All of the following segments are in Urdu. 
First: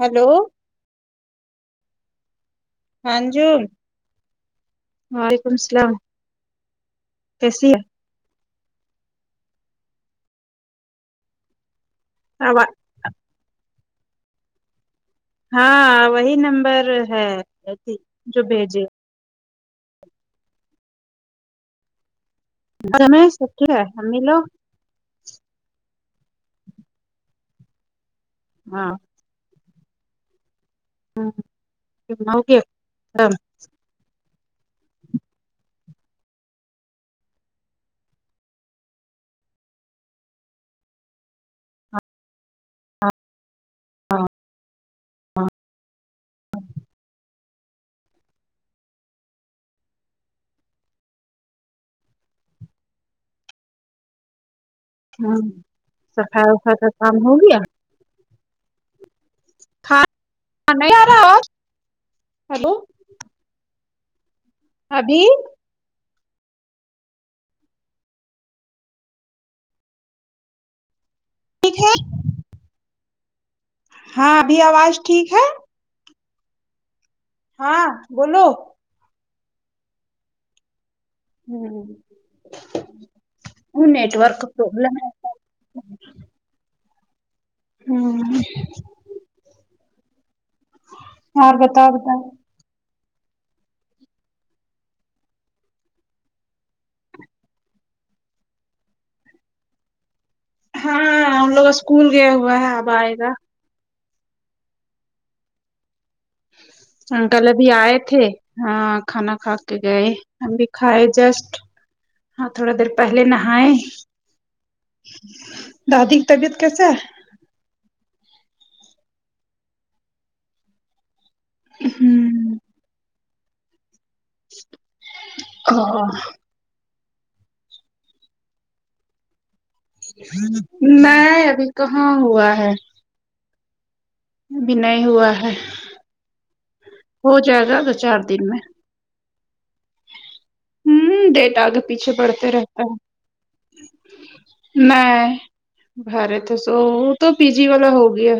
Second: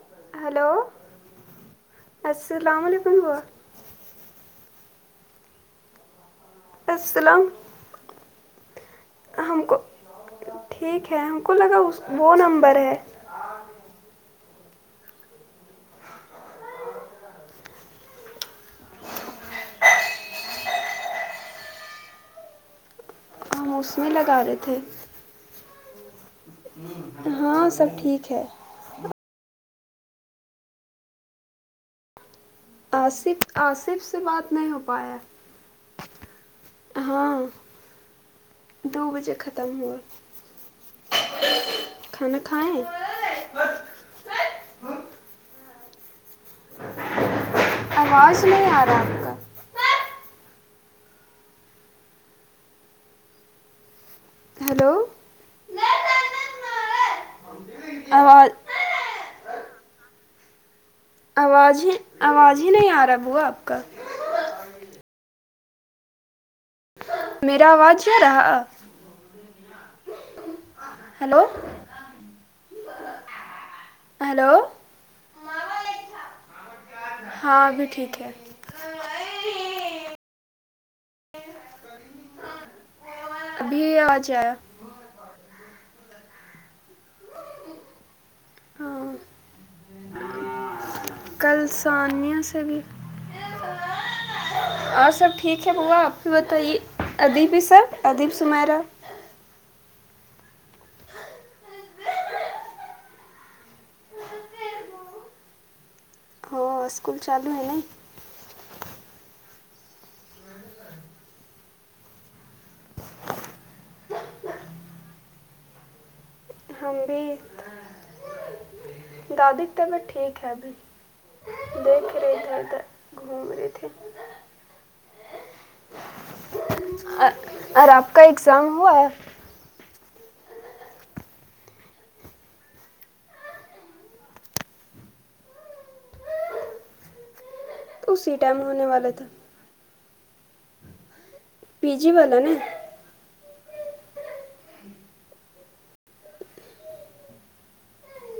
ہلو ہیلو السلام علیک ہاں جی وعلیکم السلام السلام کیسی ہے ہم کو ٹھیک ہے ہم کو لگا اس وہ نمبر ہے ہاں وہی نمبر ہے ایسی جو بھیجے سب جانے سب ٹھیک ہم ہیں اس میں امی لگا لوگ رہے تھے ہاں سب ٹھیک ہے ہاں ہمم اوکے آصف آصف سے بات نہیں ہو پایا ہاں دو بجے ختم ہوا کھانا کھائے ہاں ہاں ہاں آواز نہیں آ رہا کا ہیلو ہاں صفائی وفائی کا کام ہو گیا آواز تھا آ نہیں آرہا آوا آواز ہی آواز ہی نہیں آ رہا ہے بووا آپ کا ابھی میرا آواز آ رہا ہیلو ٹھیک ہے ہاں ہلو ابھی آواز ٹھیک ہے ہاں ابھی ٹھیک ہے بولو ہمم وہ ابھی آواز نیٹورک آیا پرابلم ہے ہمم ہاں اور کل بتاؤ بتاؤ ثانیہ سے بھی اور سب ٹھیک ہے بوا آپ بھی بتائیے ادیب ہی سر ادیب سمیرا ہاں ان لوگ اسکول گیا ہوا ہے اب آئے گا ہاں اسکول انکل چالو ہے ابھی نہیں آئے تھے ہاں کھانا کھا کے گئے ہم بھی کھائے جسٹ ہاں تھوڑا دیر پہلے نہائے دادی طبیعت کسے ہم بھی دادی کی طبیعت ٹھیک ہے ابھی ہے دیکھ رہے ادھر ادھر گھوم رہے تھے [unintelligible] اور آپ کا اگزام ہوا نہیں ابھی کہاں ہوا ہے ابھی نہیں ہوا ہے ہو جائے گا تو چار اسی دن ٹائم میں ہونے والا تھا ہمم ڈیٹ آگے پی پیچھے جی والا بڑھتے نا رہتا ہے [inaudible] میں بھرے تو سو وہ تو پی جی والا ہو گیا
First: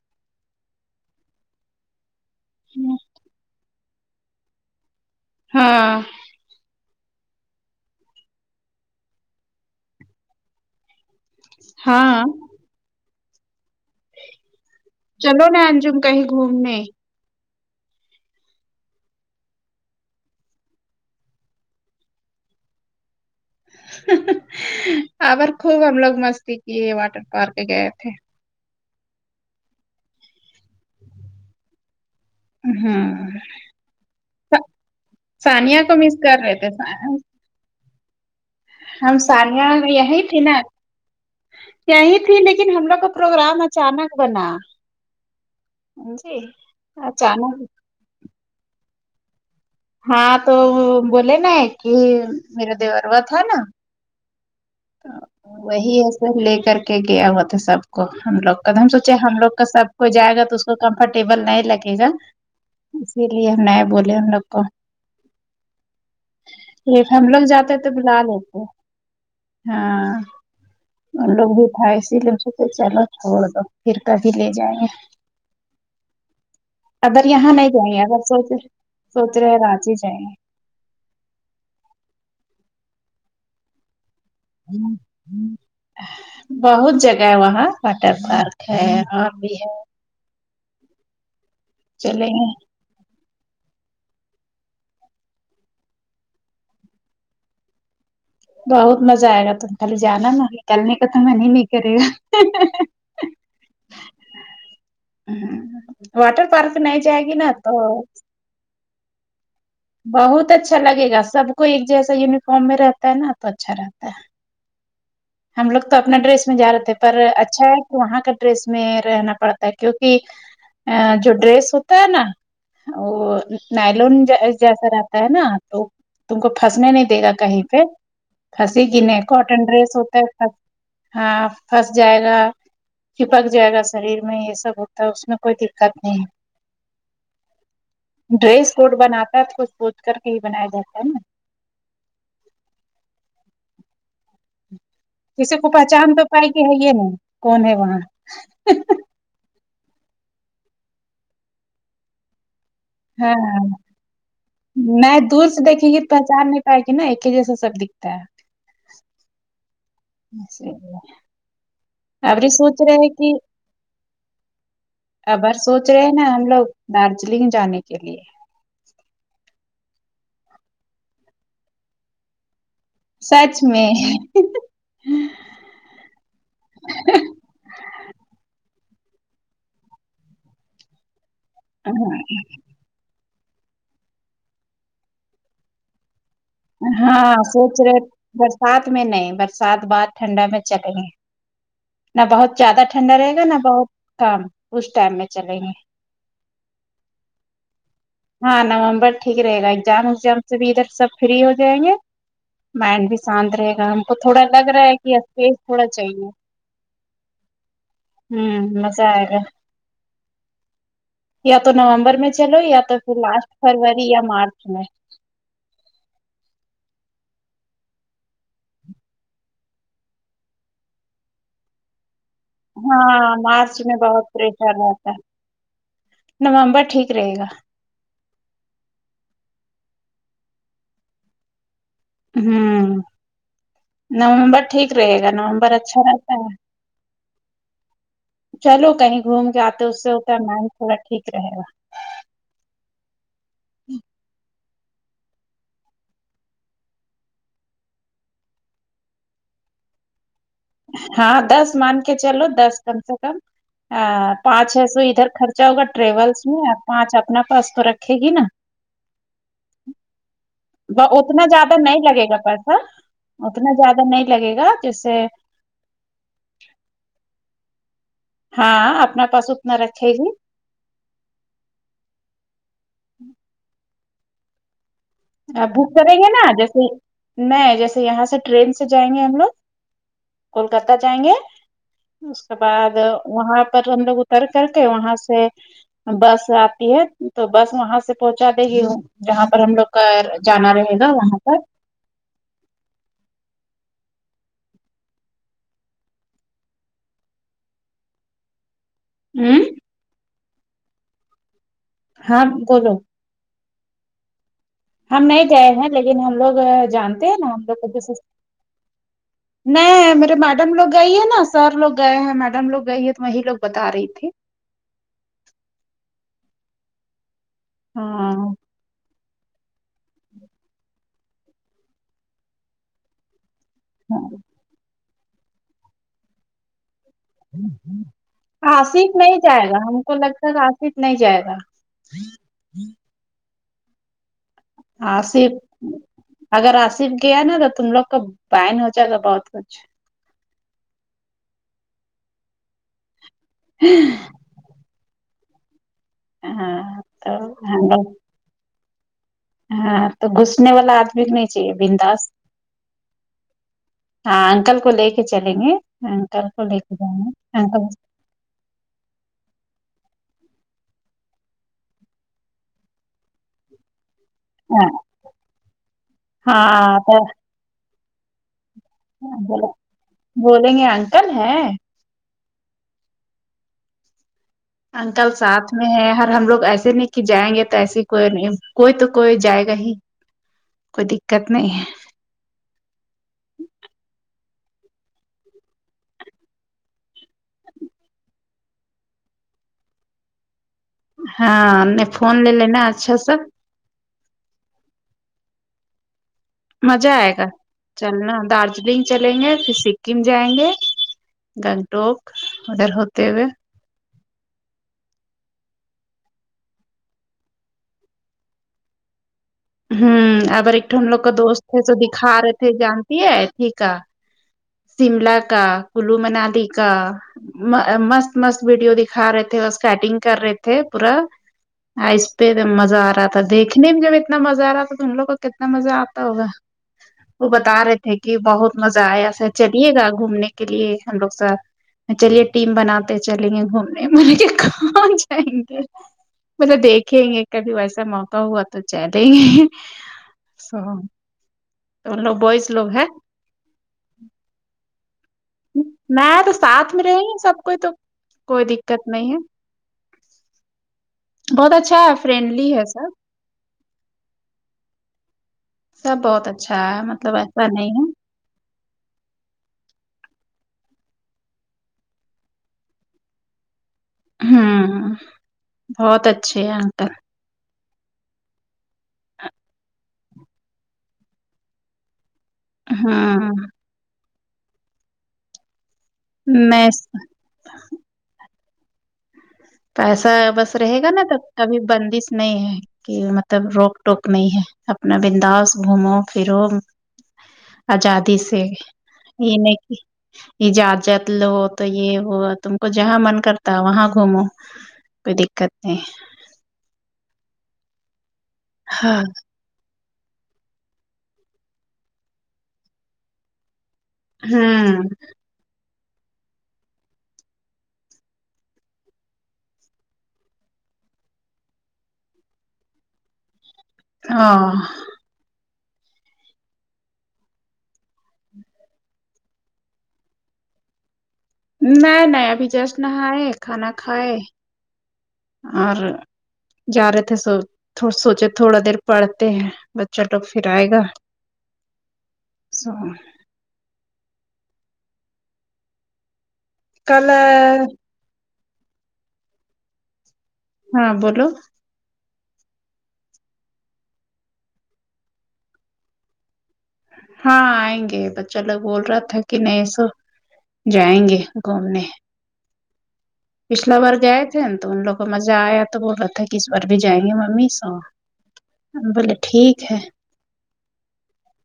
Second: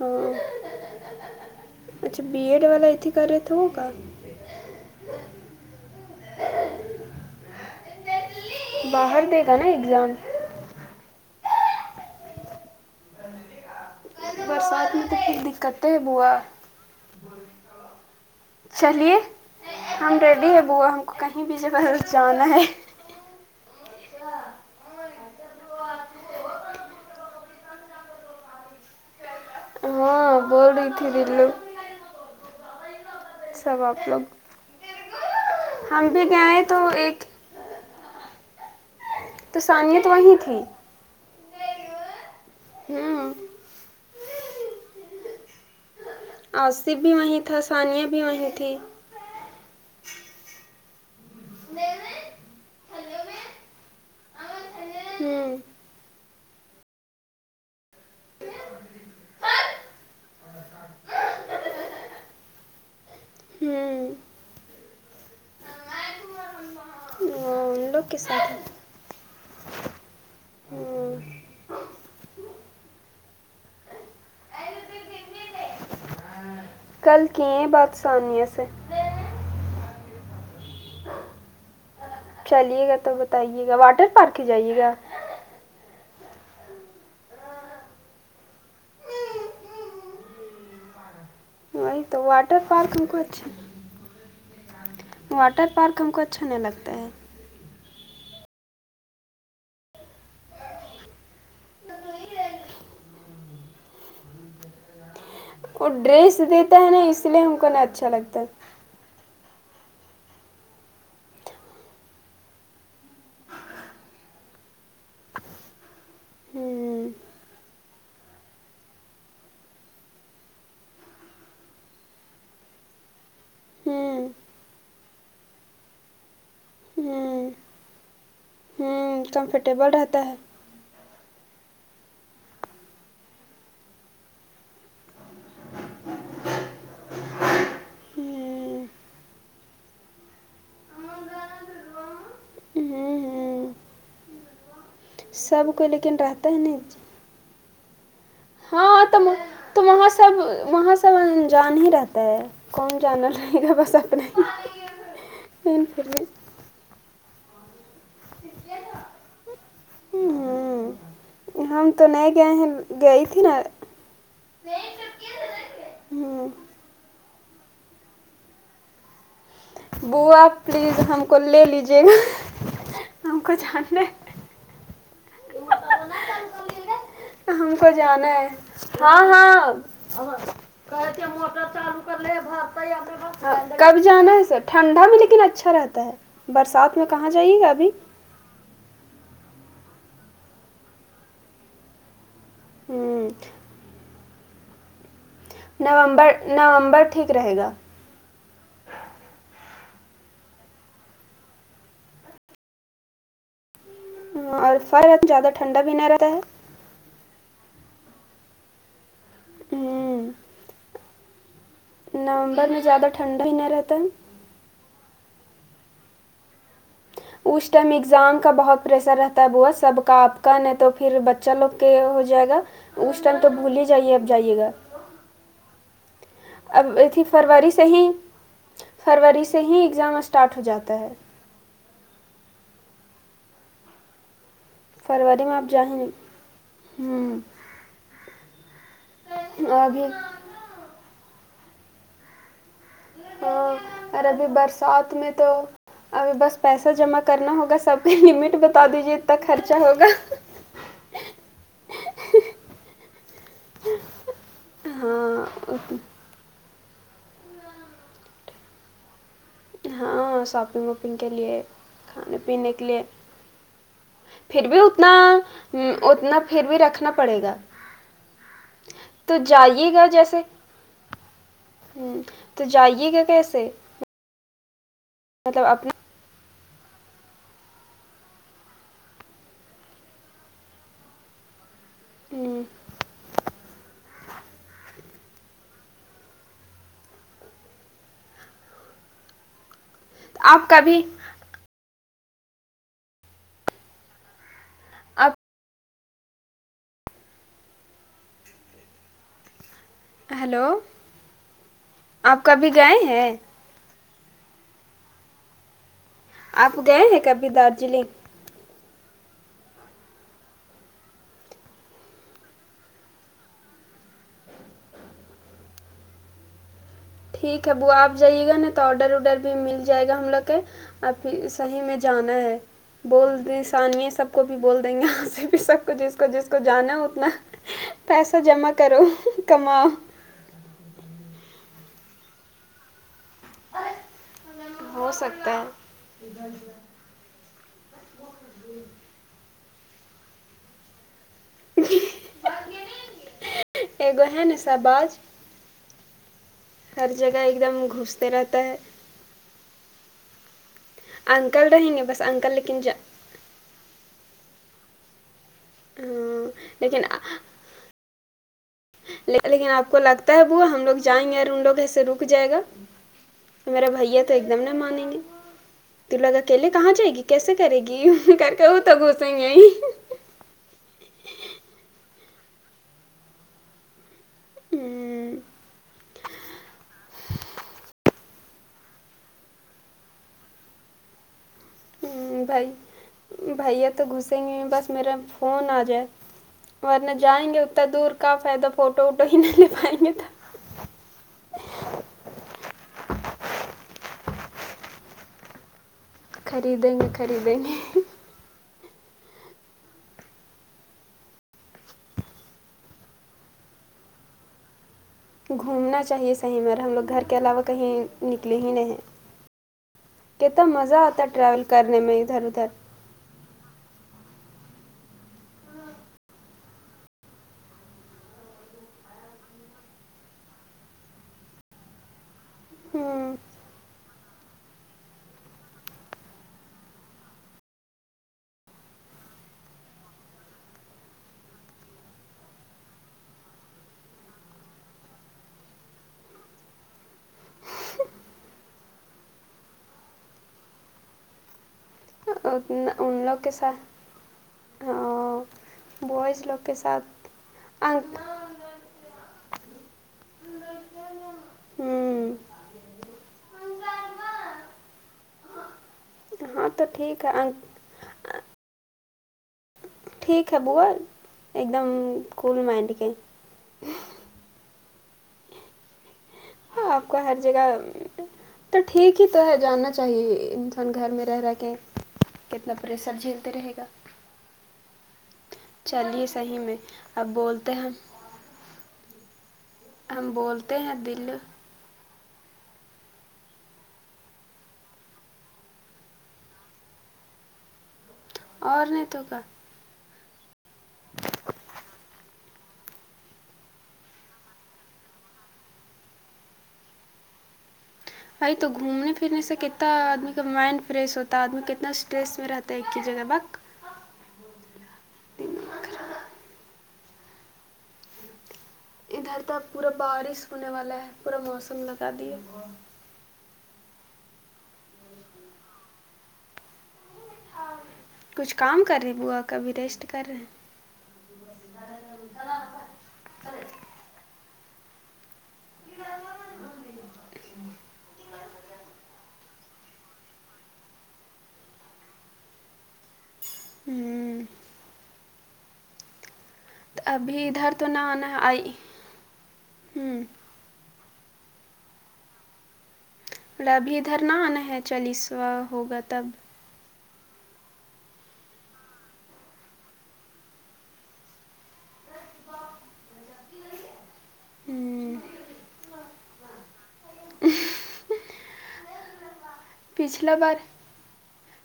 ہاں اچھا بی ایڈ والا اتی کر رہے تھے ہوگا ہاں باہر دے گا نا اگزام ہاں برسات میں تو پھر چلو نہ دقتیں انجم ہے کہیں بوا گھومنے [inaudible] چلیے ہم ریڈی ہے بوا ہم کو کہیں بھی جگہ جانا ہے اور خوب ہم لوگ مستی کیے واٹر پارک گئے تھے ہاں بول رہی تھی دلو ہمم سب آپ لوگ سا سانیہ کو ہم مس بھی کر رہے گئے تھے تو ایک ہم تو سانیہ ثانیہ تو یہیں وہیں تھی نا یہی تھی لیکن ہم لوگ کا ہوں پروگرام اچانک بنا جی آصف بھی وہیں تھا اچانک ثانیہ بھی وہیں تھی ہاں تو بولے نا کہ میرا دیوروا تھا نا ہوں وہی ہے سب لے کر کے گیا ہوا تھا سب کو ہم لوگ کا تو ہم سوچے ہم لوگ کا سب کو جائے گا تو اس کو کمفرٹیبل نہیں لگے گا اسی لیے نئے ہوں بولے ان لوگ کو ہم لوگ جاتے ہیں ان تو لوگ بلا کے ساتھ لتے ہاں ہوں لوگ بھی تھاھائے اسی لیے چلو چوڑ دو پھر کب لے جائیں گے کل اگر یہاں کیے نہیں بات جائیںے اگر ثانیہ سونچو سے سونچ رہے ہیں آ ہی جائیں گ چلیے گا تو بتائیے گا واٹر پارک ہی جائیے گا ہوں بہت جگہ ہے وہاں واٹر پارک ہے اور بھی ہے وہ تو چلیں گے واٹر پارک کرچ واٹر پارک ہم کو اچھا نہیں لگتا ہے بہت مزہ آئے گا تم کے جانا نا نکلنے کا تو من ہی نہیں کرے گا ہ ہ وہ ڈریس واٹر پارک دیتا ہے نا نہیں جائے اس گی لیے ہم کو تو نا اچھا لگتا ہے بہت اچھا لگے گا سب کو ایک جیسا یونیفارم میں رہتا ہے نا تو اچھا رہتا ہے ہم لوگ تو اپنا ڈریس میں جا رہے تھے ہوں پر اچھا ہے کہ وہاں کا ڈریس میں رہنا پڑتا ہے کیوںکہ ا جو ڈریس ہوتا ہے نا وہ نائلون ہوں جیسا رہتا ہے نا تو تم کو پھنسنے نہیں دے گا ہوں کہیں پہ پھنسیے گی نہیں ہوں کاٹن کمفرٹیبل ڈریس ہو رہتا ہے ہاں پھس جائے گا چھپک جائے گا شریر میں یہ سب ہوتا ہے اس میں کوئی دکت نہیں ڈریس ہوں کوڈ بناتا ہے تو کچھ سونچ کر کے ہی بنایا جاتا ہے نا ہوں ہوں کسی کو سب کوئی پہچان لیکن تو پائے رہتا کہ ہے یہ نہیں کون ہے وہاں ہاں تو تو وہاں سب وہاں سب انجان ہی رہتا ہے کون چینل رہے ہاں گا بس اپنا ہی ف ہے کہ نا ایک ہی جیسا سب دیکھتا ہے ہوں ہم تو نہیں اورور گئے سونچ ہیں رہے گئی کی تھی کہ نا ابار سونچ رہے ہیں نا ہم ہوں لوگ دارجلنگ جانے کے لیے بووا پلیز ہم کو لے لیجے گا ہم کو سچ میں جانا ہے ہم کو جانا ہے ہاں ہاں کر تے موٹر ہاں کر کب جانا ہے سر ٹھنڈا میں لیکن اچھا رہتا ہے برسات میں کہاں ہاں جائیے گا سونچ ابھی رہے برسات میں نہیں برسات بعد ٹھنڈا میں چلے گے نہ بہت زیادہ ٹھنڈا ہوں رہے گا نہ بہت کم اس ٹائم میں چلیں گے نومبر نومبر ٹھیک رہے گا ہاں نومبر ٹھیک رہے گا ایگزام ایگزام سے بھی ادھر سب فری ہو جائیں گے مائنڈ بھی شانت رہے گا ہم کو تھوڑا لگ اور رہا ہے کہ فرق زیادہ اسپیس ٹھنڈا تھوڑا بھی نہیں رہتا چاہیے ہے ہوں مزہ آئے گا ہوں یا تو نومبر میں چلو یا میں تو زیادہ پھر ٹھنڈا لاسٹ ہی نہیں رہتا ہے فروری یا مارچ میں اس ٹائم ایگزام کا بہت پریسر رہتا ہے بوا سب کا آپ کا نہیں تو پھر بچہ لوگ کے ہو جائے گا اس ٹائم ہاں تو بھول مارچ ہی میں جائیے اب بہت جائیے گا پریشر رہتا ہے نومبر اب ٹھیک ہی رہے گا فروری ہی فروری سے ہی ایگزام اسٹارٹ ہو جاتا ہے ہوں نم بر ٹھیک رہے گا فروری میں آپ نومبر جا ہی اچھا نہیں رہتا ہے ہوں چلو کہیں گھوم کے آتے اس ابھی سے اتا من تھوڑا ٹھیک رہے گا ہاں اور ابھی برسات میں تو ابھی بس پیسہ جمع کرنا ہوگا سب کی لمٹ بتا دیجیے اتنا خرچہ ہوگا ہاں دس مان کے چلو دس کم سے کم پانچ چھ سو ادھر ہاں خرچا ہوگا ات- ٹریولس میں پانچ اپنا پاس تو رکھے گی نا ہاں شاپنگ وپنگ کے اتنا لیے زیادہ نہیں لگے گا کھانے پینے پیسہ کے لیے اتنا زیادہ نہیں لگے گا جس سے ہ اتنا پھر بھی رکھنا پڑے گا ہاں اپنا تو پاس اتنا جائیے گا رکھے گی جیسے ہوں تو جائیے گا کیسے مطلب بک اپنا کریں گے نا جیسے میں جیسے یہاں سے ٹرین سے جائیں گے ہم لوگ کولکتہ جائیں گے اس کے ہم، بعد وہاں پر ہم لوگ اتر کر کے وہاں سے بس آتی ہے تو بس وہاں سے پہنچا دے گی ہ جہاں پر ہم لوگ کر آپ جانا رہے کبھی گا وہاں پر آپ ہوں ہلو آپ ہاں کبھی بولو گئے ہیں ہم نہیں گئے ہیں لیکن ہم لوگ آپ گئے جانتے ہیں کبھی نا ہم لوگ کو دارجلنگ نہیں میرے میڈم لوگ گئی ہے نا سر لوگ گئے ہیں میڈم لوگ گئی ہے تو وہی لوگ بتا رہی تھی ٹھیک ہے وہ آپ جائیے ہاں گا نا تو آرڈر ورڈر بھی مل جائے گا ہم لوگ کے ا پھر صحیح میں جانا ہے بول د س آسانیے سب کو بھی بول دیں گے آ ں سے بھی سب کو جس کو جس کو جانا ہے اتنا پیسہ جمع کرو آصف نہیں جائے گا کماؤ ہم کو لگتا ہے آصف نہیں جائے گا ہو آصف سکتا ہے اگر آصف گیا نا تو تم لوگ کا بن ہو جائے گا بہت کچھ ایگو ہے ن ایسا باز ہاں تو ط رہتا ہے ہاں تو گھسنے والا آدمی نہیں انکل چاہیے رہیں گے بس بنداس انکل لیکن جا ہاں انکل کو لے کے چلیں گے انکل ہاں کو لے کے لیکن جائیں گے انکل لیکن آپ کو لگتا ہے بوا ہم لوگ جائیں گے اور ان لوگ ایسے رک جائے گا میرا بھیا تو ایک دم نہ ہاں مانیں گے تو لگ اکیلے کہاں ہاں جائے گی تو کیسے کرے گی کہ تو گھسے گے ہی بولیں گے انکل ہیں انکل ساتھ میں ہے ہر ہم لوگ ایسے نہیں کہ جائیں گے تو ایسی کوئی نہیں کوئی تو کوئی جائے گا ہی کوئی دکت نہیں ہے بھائی بھیا تو گھسیں گے نہیں بس میرا فون آ جائے ورنہ جائیں گے اتنا دور کا فائدہ فوٹو ووٹو ہی نہیں لے پائیں گے تو ہاں نہیں فون لے لے نا اچھا سا خریدیں گے مزہ آئے گا خریدیں گے چلنا دال کچھ دن چلیں گے پھر سکم جائیں گے گنگٹوک ادھر ہوتے ہوئے گھومنا چاہیے صحیح مر ہم لوگ گھر کے علاوہ کہیں نکلے ہی نہیں ہیں ہ کتنا ار ایکٹ مزہ ہم لوگ آتا ہے کا دوست ٹریول ہے تو کرنے میں دکھا ادھر رہے ادھر تھے جانتی ہے ٹھیکا سیملا کا کلو منالی کا م-مست مست ویڈیو دکھا رہے تھے اور اسکٹنگ کر رہے تھے پورا اس پہ مزہ آ رہا ہوں تھا دیکھنے میں جب اتنا مزہ آ رہا تھا تم لوگ کو کتنا مزہ آتا ہوگا وہ بتا رہے تھے کہ بہت مزہ آیا سا چلیے گا گھومنے کے لیے ہم لوگ سر چلیے ٹیم بناتے چلیں گے گھومنے میں نے کہا کہاں جائیں گے مطلب دیکھیں گے کبھی ویسا موقع ہوا تو چلیں گے سو تو ان لوگ بوائز ہے ان لوگ کے ساتھ میں بوائز تو لوگ کے ساتھ میں رہی ہوں سب کوئی تو انک کوئی دقت نہیں ہے بہت اچھا ہے فرینڈلی ہے سب سب بہت ہاں اچھا تو ہے ٹھیک مطلب ایسا نہیں ہے انک ٹھیک ہے بوا ایک دم کول مائنڈ کے ہوں بہت اچھا ہاں آپ کو ہر جگہ تو ٹھیک ہی تو ہے جانا چاہیے انسان گھر میں رہ رہ کے کتنا پریسر ہوں جھیلتے رہے گا چلیے صحیح میں اب بولتے ہیں پیسا ہم بس بولتے ہیں رہے گا ناں دل تو کبھی بندش نہیں ہے کہ مطلب روک ٹوک نہیں ہے اپنا بنداس گھومو پھرو آزادی سے اور نہیں تو کا یہ نہیں کہ اجازت لو تو یہ ہو تم کو جہاں من کرتا ہے وہاں گھومو کوئی دقت نہیں بھائی تو گھومنے ہاں پھرنے سے کت تا آدمی کا مائنڈ فریش ہوتا ہے آدمی کتنا اسٹریس میں رہتا ہے ایک ہی جگہ وقت ہوں بھر۔ ادھر تو پورا بارش ہونے والا ہے پورا موسم لگا دیا ہاں کچھ کام کر رہی بوا کا بھی ریسٹ کر رہے ہیں نئی نئی ابھی جسٹ نہاۓ کھانا کھائے اور جا رہے تھے سو تھ سوچے تھوڑا دیر پڑھتے ہیں بچہ لوگ پھر آئے گا سو ہوں کل ابھی ادھر تو نہ نہ آئی ہوں ہاں بولو ابھی ادھر نہ آنا ہے چالیسوا ہوگا تب ہاں آئیں گے بچہ لوگ بول رہا تھا کہ نہیں ای سو جائیں گے گھومنے پچھلا بار گئے تھے ناں تو ان ہوں، لوگ کو مزہ آیا تو بول رہا تھا کہ اس بار بھی جائیں گے ممی سو بولے ٹھیک ہے پچھلا بار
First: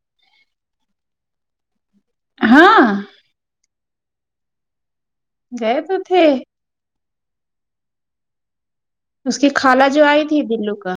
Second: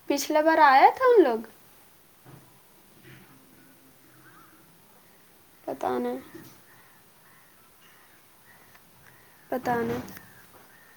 پچھلا بار آیا تھا ہم لوگ ہاں گئے تو پتہ نہیں تھے اس کی پتہ خالہ جو نہیں آئی تھی دلو کا